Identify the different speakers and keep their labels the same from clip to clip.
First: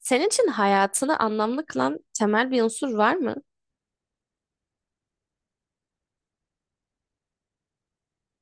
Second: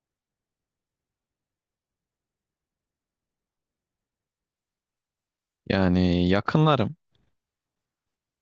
Speaker 1: Senin için hayatını anlamlı kılan temel bir unsur var mı?
Speaker 2: Yani yakınlarım.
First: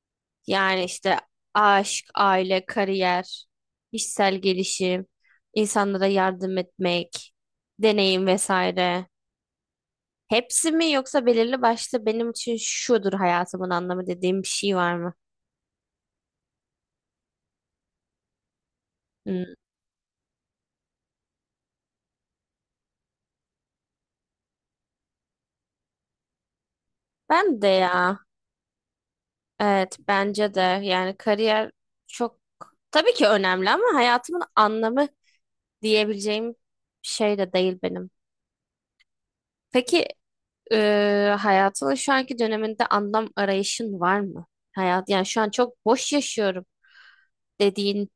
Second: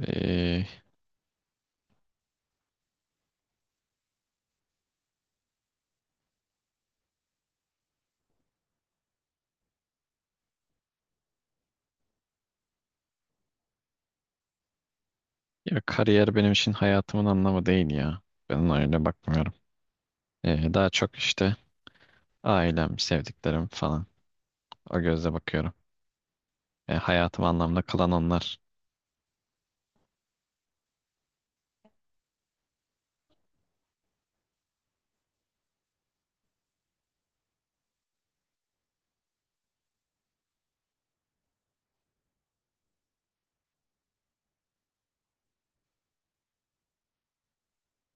Speaker 2: Ee,
Speaker 1: Yani işte aşk, aile, kariyer, kişisel gelişim, insanlara yardım etmek, deneyim vesaire. Hepsi mi yoksa belirli başlı benim için şudur hayatımın anlamı dediğim bir şey var mı?
Speaker 2: Ya kariyer benim için hayatımın anlamı değil ya. Ben ona öyle bakmıyorum.
Speaker 1: Hmm.
Speaker 2: Daha çok işte ailem, sevdiklerim falan. O gözle bakıyorum. Hayatım
Speaker 1: Ben de
Speaker 2: anlamda kılan
Speaker 1: ya.
Speaker 2: onlar.
Speaker 1: Evet bence de yani kariyer çok tabii ki önemli ama hayatımın anlamı diyebileceğim şey de değil benim. Peki, hayatının şu anki döneminde anlam arayışın var mı? Hayat, yani şu an çok boş yaşıyorum dediğin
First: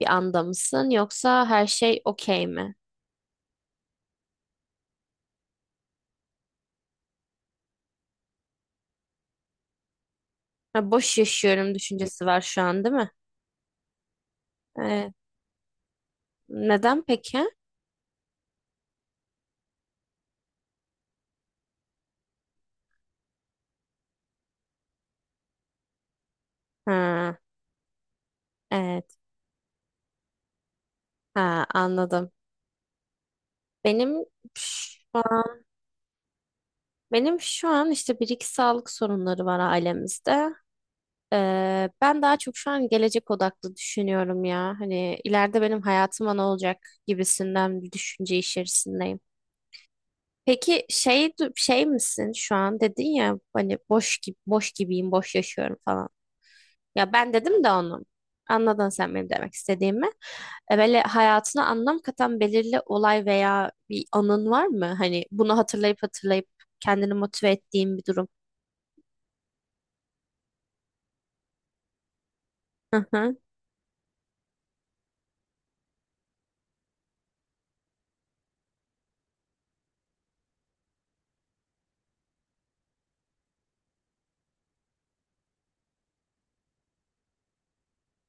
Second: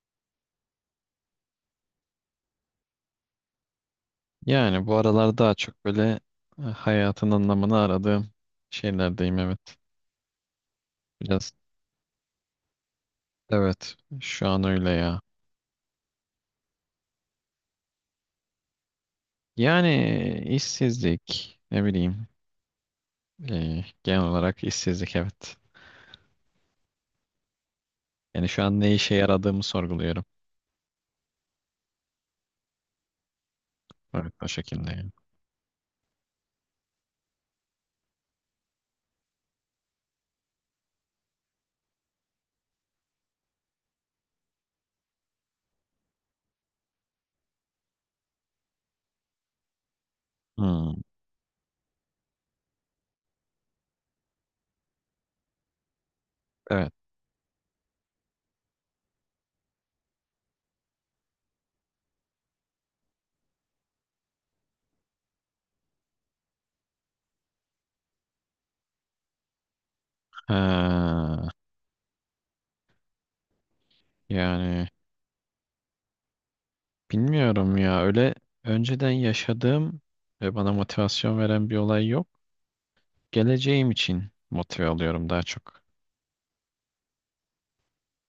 Speaker 1: bir anda mısın yoksa her şey okey mi?
Speaker 2: Yani bu aralar daha çok böyle hayatın anlamını aradığım şeylerdeyim, evet.
Speaker 1: Ha, boş
Speaker 2: Biraz,
Speaker 1: yaşıyorum düşüncesi var şu an değil mi?
Speaker 2: evet, şu an öyle
Speaker 1: Ee,
Speaker 2: ya.
Speaker 1: Neden peki?
Speaker 2: Yani işsizlik, ne bileyim, genel olarak işsizlik, evet.
Speaker 1: Ha,
Speaker 2: Yani şu an ne işe
Speaker 1: evet.
Speaker 2: yaradığımı sorguluyorum.
Speaker 1: Ha, anladım. Benim
Speaker 2: Evet, o şekilde
Speaker 1: şu
Speaker 2: yani.
Speaker 1: an, benim şu an işte bir iki sağlık sorunları var ailemizde. Ben daha çok şu an gelecek odaklı düşünüyorum ya. Hani ileride benim hayatıma ne olacak gibisinden bir düşünce içerisindeyim. Peki,
Speaker 2: Hmm,
Speaker 1: şey misin şu an dedin ya hani boş gibi boş gibiyim, boş yaşıyorum falan.
Speaker 2: evet.
Speaker 1: Ya ben dedim de onu. Anladın sen benim demek istediğimi. Böyle hayatına anlam katan belirli olay veya bir anın var mı? Hani bunu hatırlayıp hatırlayıp kendini motive ettiğin bir durum.
Speaker 2: Ha,
Speaker 1: Hı hı.
Speaker 2: yani bilmiyorum ya, öyle önceden yaşadığım ve bana motivasyon veren bir olay yok. Geleceğim için motive alıyorum daha çok.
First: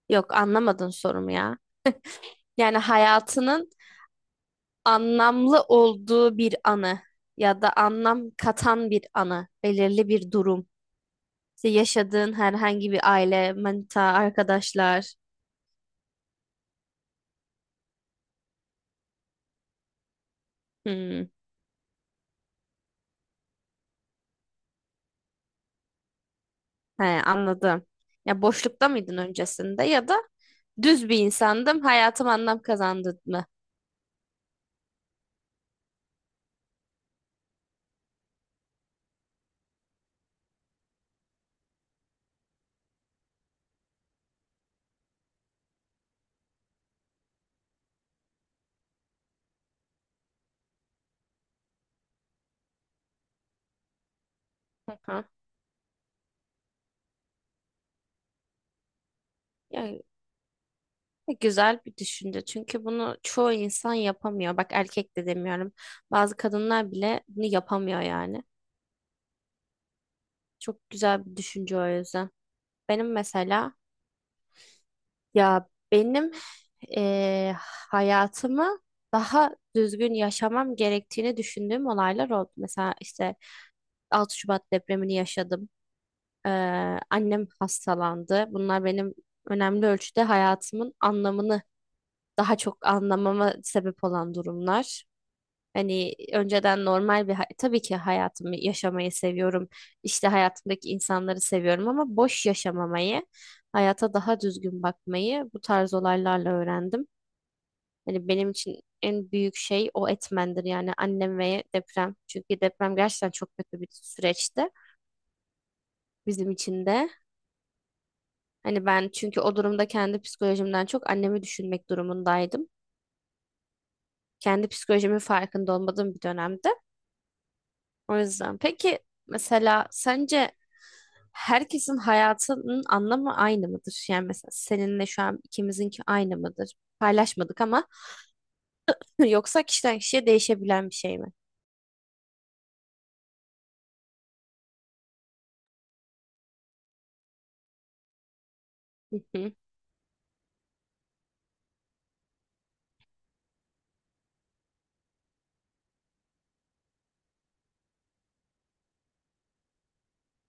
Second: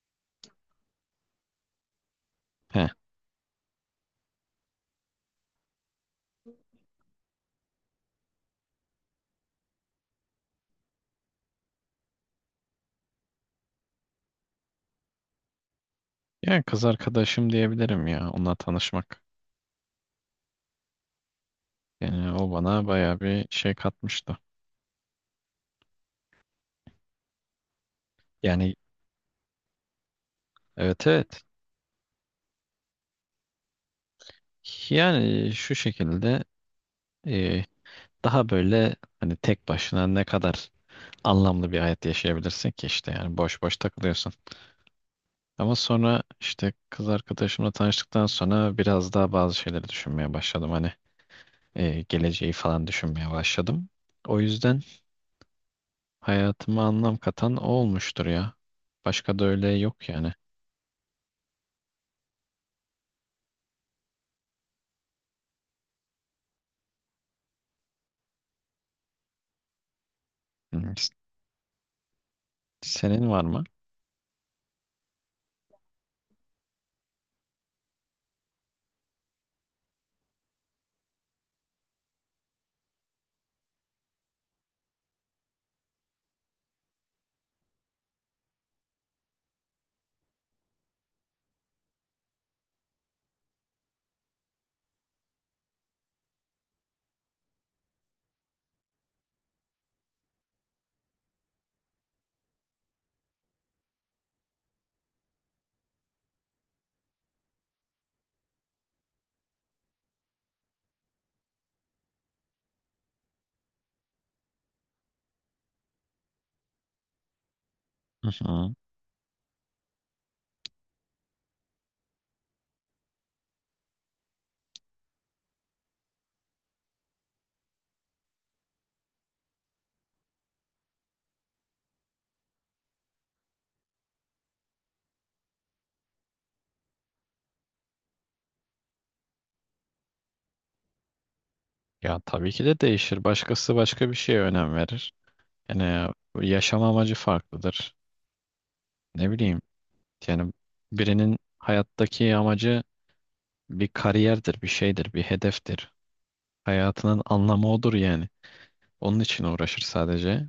Speaker 1: Yok anlamadın sorumu ya. Yani
Speaker 2: He.
Speaker 1: hayatının anlamlı olduğu bir anı ya da anlam katan bir anı, belirli bir durum. İşte yaşadığın herhangi bir aile, manita, arkadaşlar.
Speaker 2: Yani kız arkadaşım diyebilirim ya, onunla tanışmak.
Speaker 1: Hmm,
Speaker 2: Yani o bana bayağı bir şey katmıştı.
Speaker 1: he, anladım. Ya
Speaker 2: Yani,
Speaker 1: boşlukta mıydın öncesinde ya da
Speaker 2: evet,
Speaker 1: düz bir
Speaker 2: evet.
Speaker 1: insandım, hayatım anlam kazandı mı?
Speaker 2: Yani şu şekilde, e, daha böyle hani tek başına ne kadar anlamlı bir hayat yaşayabilirsin ki işte, yani boş boş takılıyorsun. Ama sonra işte kız arkadaşımla tanıştıktan sonra biraz daha bazı şeyleri düşünmeye başladım. Hani geleceği falan düşünmeye başladım. O yüzden
Speaker 1: Hı hı.
Speaker 2: hayatıma anlam katan o olmuştur ya. Başka da öyle
Speaker 1: Yani
Speaker 2: yok yani.
Speaker 1: güzel bir düşünce çünkü bunu çoğu insan yapamıyor. Bak erkek de demiyorum. Bazı kadınlar bile bunu yapamıyor yani. Çok
Speaker 2: Hı.
Speaker 1: güzel bir düşünce o yüzden. Benim
Speaker 2: Senin var mı?
Speaker 1: mesela Ya benim eee, hayatımı daha düzgün yaşamam gerektiğini düşündüğüm olaylar oldu. Mesela işte 6 Şubat depremini yaşadım. Annem hastalandı. Bunlar benim önemli ölçüde hayatımın anlamını daha çok anlamama sebep olan durumlar. Hani önceden normal bir tabii ki hayatımı yaşamayı seviyorum. İşte hayatımdaki insanları seviyorum ama boş yaşamamayı, hayata daha düzgün bakmayı bu tarz olaylarla öğrendim. Hani benim için en büyük şey o etmendir yani annem ve deprem. Çünkü deprem gerçekten çok kötü bir süreçti bizim için de.
Speaker 2: Hı hı.
Speaker 1: Hani ben çünkü o durumda kendi psikolojimden çok annemi düşünmek durumundaydım. Kendi psikolojimin farkında olmadığım bir dönemde. O yüzden peki mesela sence herkesin hayatının anlamı aynı mıdır? Yani mesela seninle şu an ikimizinki aynı mıdır? Paylaşmadık ama yoksa kişiden kişiye değişebilen bir şey mi?
Speaker 2: Ya tabii ki de değişir. Başkası başka bir şeye önem verir. Yani yaşam amacı farklıdır.
Speaker 1: Hı
Speaker 2: Ne
Speaker 1: hı.
Speaker 2: bileyim. Yani birinin hayattaki amacı bir kariyerdir, bir şeydir, bir hedeftir. Hayatının anlamı odur yani. Onun için uğraşır sadece.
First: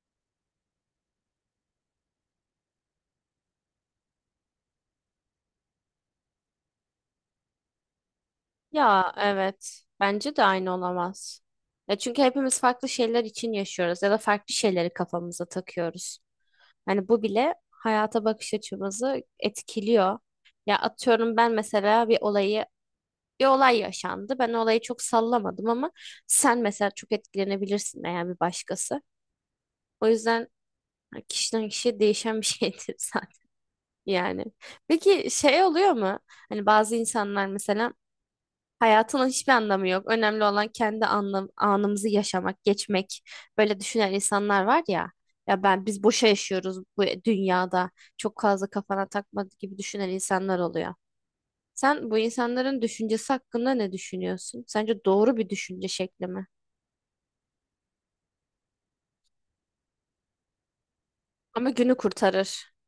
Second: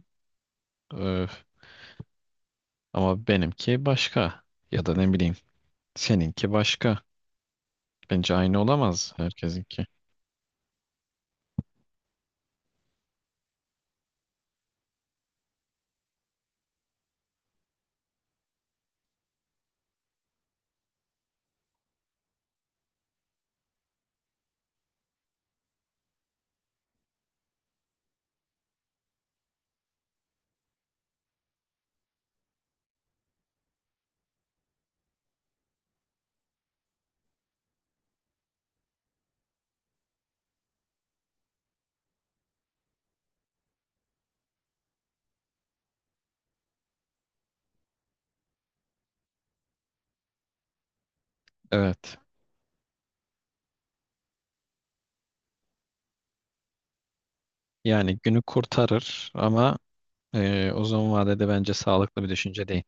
Speaker 2: Öf. Ama benimki başka. Ya da ne bileyim, seninki başka. Bence aynı olamaz
Speaker 1: Ya evet.
Speaker 2: herkesinki.
Speaker 1: Bence de aynı olamaz. Ya çünkü hepimiz farklı şeyler için yaşıyoruz ya da farklı şeyleri kafamıza takıyoruz. Hani bu bile hayata bakış açımızı etkiliyor. Ya atıyorum ben mesela bir olay yaşandı. Ben olayı çok sallamadım ama sen mesela çok etkilenebilirsin eğer bir başkası. O yüzden hani, kişiden kişiye değişen bir şeydir zaten yani. Peki şey oluyor mu? Hani bazı insanlar mesela hayatının hiçbir anlamı yok. Önemli olan kendi anlam anımızı yaşamak, geçmek. Böyle düşünen insanlar var ya. Ya ben biz boşa yaşıyoruz bu dünyada. Çok fazla kafana takma gibi düşünen insanlar oluyor. Sen
Speaker 2: Evet.
Speaker 1: bu insanların düşüncesi hakkında ne düşünüyorsun? Sence doğru bir düşünce şekli mi?
Speaker 2: Yani günü kurtarır ama uzun vadede
Speaker 1: Ama
Speaker 2: bence
Speaker 1: günü
Speaker 2: sağlıklı bir düşünce
Speaker 1: kurtarır.
Speaker 2: değil.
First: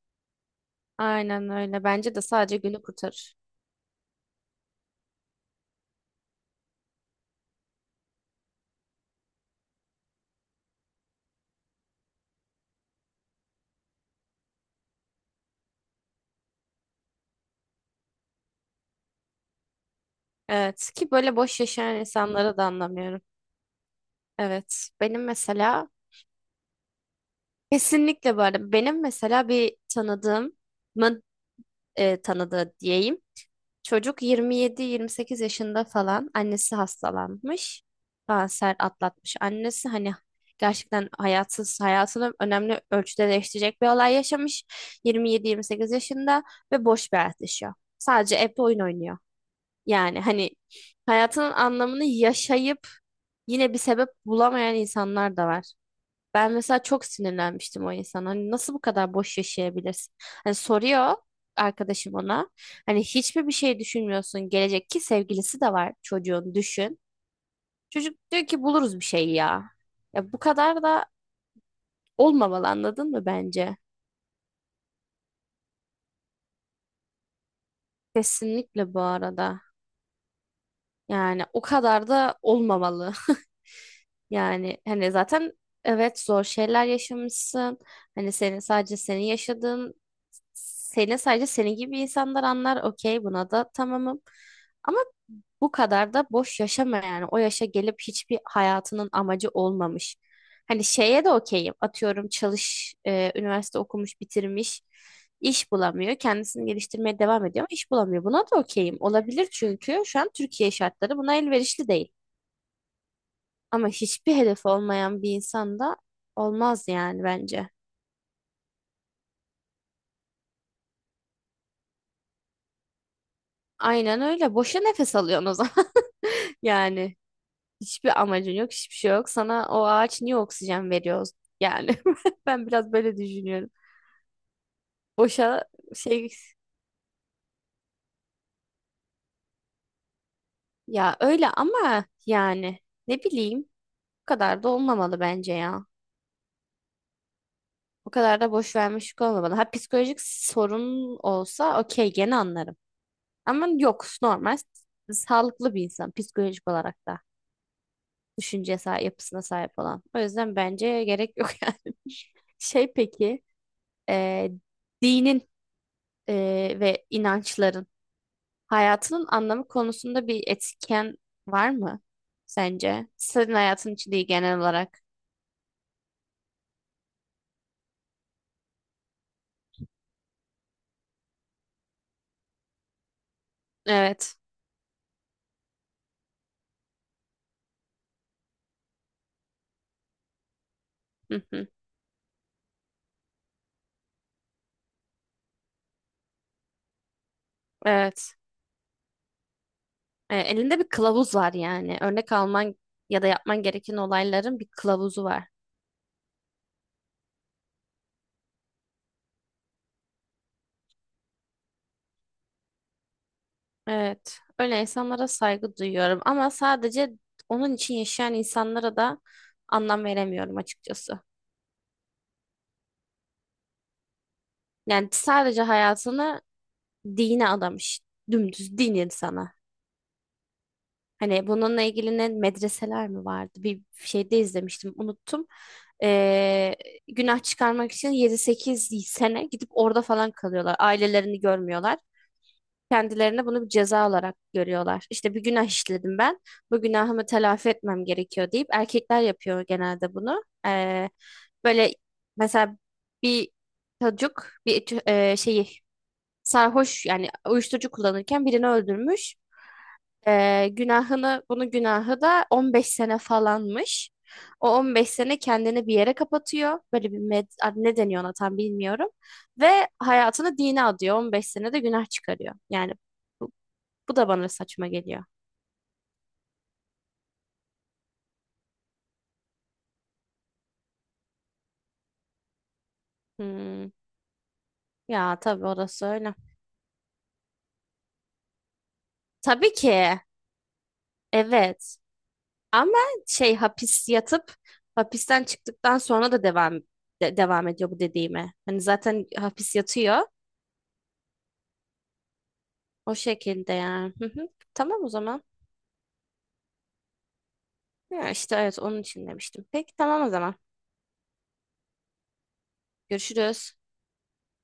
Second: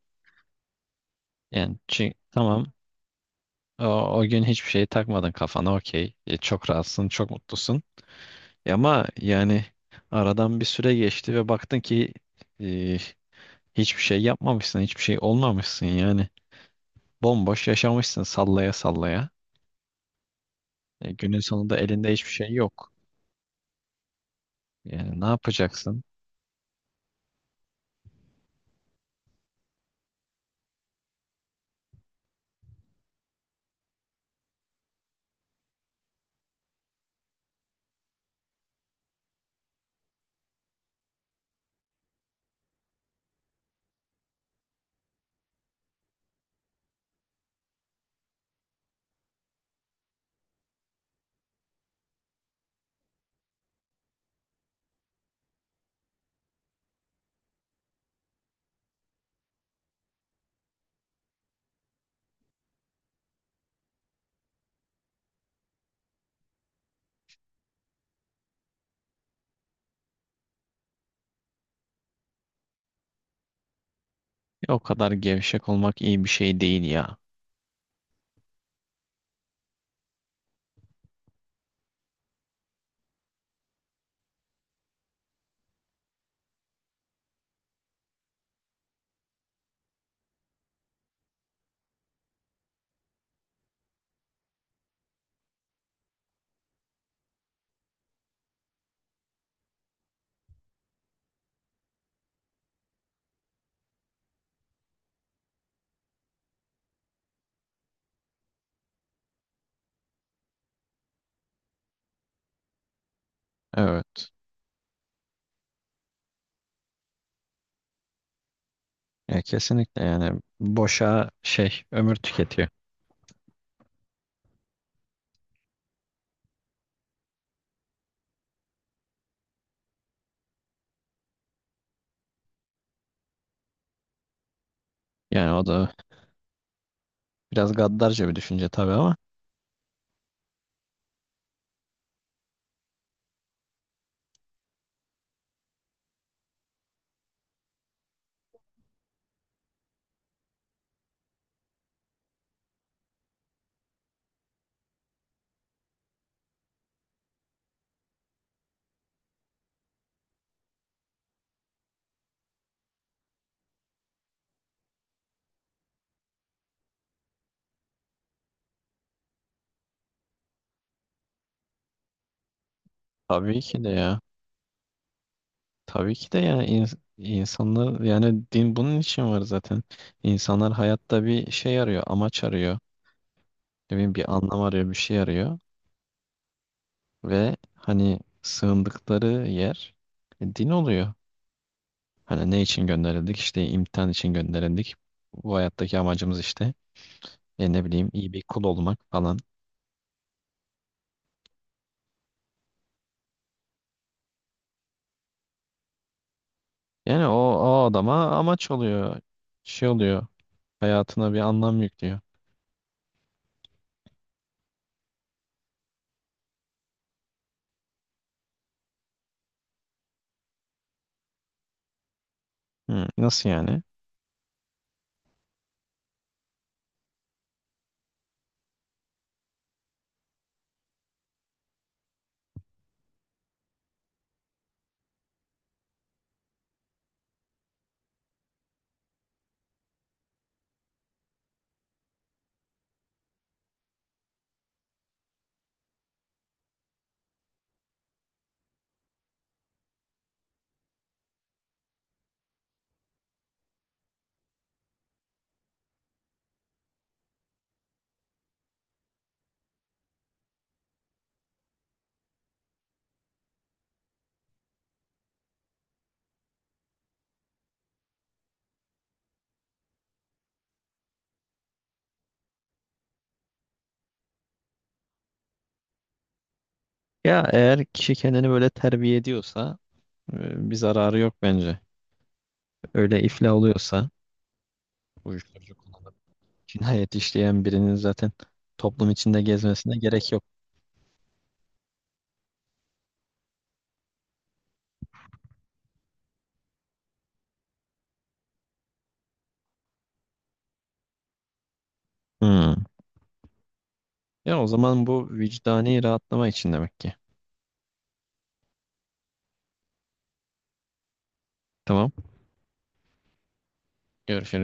Speaker 1: Aynen
Speaker 2: Yani
Speaker 1: öyle.
Speaker 2: çi-
Speaker 1: Bence de sadece
Speaker 2: tamam,
Speaker 1: günü kurtarır.
Speaker 2: o, o gün hiçbir şeyi takmadın kafana, okey. E, çok rahatsın, çok mutlusun. E ama yani aradan bir süre geçti ve baktın ki e, hiçbir şey yapmamışsın, hiçbir şey olmamışsın yani. Bomboş yaşamışsın, sallaya sallaya.
Speaker 1: Evet
Speaker 2: E,
Speaker 1: ki böyle
Speaker 2: günün
Speaker 1: boş
Speaker 2: sonunda
Speaker 1: yaşayan
Speaker 2: elinde hiçbir şey
Speaker 1: insanları da
Speaker 2: yok.
Speaker 1: anlamıyorum. Evet
Speaker 2: Yani
Speaker 1: benim
Speaker 2: ne
Speaker 1: mesela
Speaker 2: yapacaksın?
Speaker 1: kesinlikle bu arada benim mesela bir tanıdığımın tanıdığı diyeyim. Çocuk 27-28 yaşında falan annesi hastalanmış. Kanser atlatmış. Annesi hani gerçekten hayatsız hayatını önemli ölçüde değiştirecek bir olay yaşamış. 27-28 yaşında ve boş bir hayat yaşıyor. Sadece evde oyun oynuyor. Yani hani hayatının anlamını yaşayıp yine bir sebep bulamayan insanlar da var. Ben mesela çok sinirlenmiştim o insana. Hani nasıl bu kadar boş yaşayabilirsin? Hani soruyor arkadaşım ona. Hani hiçbir bir şey düşünmüyorsun. Gelecek ki sevgilisi de var çocuğun düşün. Çocuk diyor ki buluruz bir şey ya. Ya bu kadar da olmamalı anladın mı bence?
Speaker 2: E, o kadar gevşek olmak iyi bir şey değil ya.
Speaker 1: Kesinlikle bu arada. Yani o kadar da olmamalı. Yani hani zaten evet zor şeyler yaşamışsın. Hani senin sadece senin yaşadığın seni sadece senin gibi insanlar anlar. Okey buna da tamamım. Ama bu kadar da boş yaşama yani. O yaşa gelip hiçbir hayatının amacı olmamış. Hani şeye de okeyim. Atıyorum çalış, üniversite okumuş, bitirmiş, iş bulamıyor. Kendisini geliştirmeye devam ediyor ama iş bulamıyor. Buna da okeyim. Olabilir çünkü şu an Türkiye şartları buna elverişli değil. Ama
Speaker 2: Evet.
Speaker 1: hiçbir hedef olmayan bir insan da olmaz yani bence.
Speaker 2: Ya kesinlikle, yani boşa şey ömür tüketiyor.
Speaker 1: Aynen öyle. Boşa nefes alıyorsun o zaman. Yani hiçbir amacın yok, hiçbir şey yok. Sana o ağaç niye oksijen veriyor? Yani ben biraz böyle düşünüyorum.
Speaker 2: Yani
Speaker 1: Boşa
Speaker 2: o da
Speaker 1: şey
Speaker 2: biraz gaddarca bir düşünce tabii ama
Speaker 1: ya öyle ama yani ne bileyim o kadar da olmamalı bence ya. O kadar da boş vermişlik olmamalı. Ha psikolojik sorun olsa okey gene anlarım. Ama yok normal sağlıklı bir insan psikolojik olarak da. Düşünce yapısına sahip olan. O yüzden bence gerek yok yani. Şey peki, e, dinin ve inançların hayatının anlamı konusunda bir etken var mı sence? Senin
Speaker 2: tabii ki de
Speaker 1: hayatın için
Speaker 2: ya.
Speaker 1: değil genel olarak.
Speaker 2: Tabii ki de yani insanlar, yani din bunun için var zaten. İnsanlar hayatta bir şey arıyor, amaç arıyor. Ne bileyim, bir
Speaker 1: Evet.
Speaker 2: anlam arıyor, bir şey arıyor ve hani sığındıkları yer din oluyor.
Speaker 1: Hı hı.
Speaker 2: Hani ne için gönderildik? İşte imtihan için gönderildik. Bu hayattaki amacımız işte e ne bileyim iyi
Speaker 1: Evet.
Speaker 2: bir kul olmak falan.
Speaker 1: E, elinde bir kılavuz var yani. Örnek alman ya da yapman gereken olayların bir kılavuzu var.
Speaker 2: Yani o, o adama amaç oluyor. Şey oluyor. Hayatına bir anlam yüklüyor.
Speaker 1: Evet, öyle insanlara saygı duyuyorum ama sadece onun için yaşayan insanlara da anlam veremiyorum açıkçası.
Speaker 2: Hı, nasıl yani?
Speaker 1: Yani sadece hayatını dine adamış, dümdüz din insanı. Hani bununla ilgili ne medreseler mi vardı? Bir şeyde izlemiştim, unuttum. Ee, Günah çıkarmak için 7-8 sene gidip orada falan kalıyorlar. Ailelerini görmüyorlar. Kendilerine bunu bir ceza olarak görüyorlar. İşte bir günah işledim ben. Bu günahımı telafi etmem gerekiyor deyip erkekler yapıyor genelde bunu. Böyle mesela bir çocuk şeyi sarhoş yani uyuşturucu kullanırken birini öldürmüş. Bunun günahı da 15 sene falanmış. O 15 sene kendini bir yere kapatıyor. Böyle bir ne deniyor ona tam bilmiyorum. Ve hayatını dine adıyor. 15 sene de günah çıkarıyor. Yani bu da bana saçma geliyor.
Speaker 2: Ya eğer kişi kendini böyle terbiye ediyorsa bir zararı yok bence. Öyle iflah
Speaker 1: Hmm.
Speaker 2: oluyorsa
Speaker 1: Ya tabii
Speaker 2: uyuşturucu
Speaker 1: orası
Speaker 2: kullanıp
Speaker 1: öyle.
Speaker 2: cinayet işleyen birinin zaten toplum içinde
Speaker 1: Tabii
Speaker 2: gezmesine
Speaker 1: ki.
Speaker 2: gerek yok.
Speaker 1: Evet. Ama şey hapis yatıp hapisten çıktıktan sonra da devam ediyor bu dediğime. Hani zaten hapis yatıyor.
Speaker 2: Hmm.
Speaker 1: O şekilde yani. Hı hı.
Speaker 2: Ya o
Speaker 1: Tamam
Speaker 2: zaman
Speaker 1: o
Speaker 2: bu
Speaker 1: zaman.
Speaker 2: vicdani rahatlama için demek ki.
Speaker 1: Ya işte evet onun için demiştim. Peki tamam o zaman.
Speaker 2: Tamam.
Speaker 1: Görüşürüz.
Speaker 2: Görüşürüz.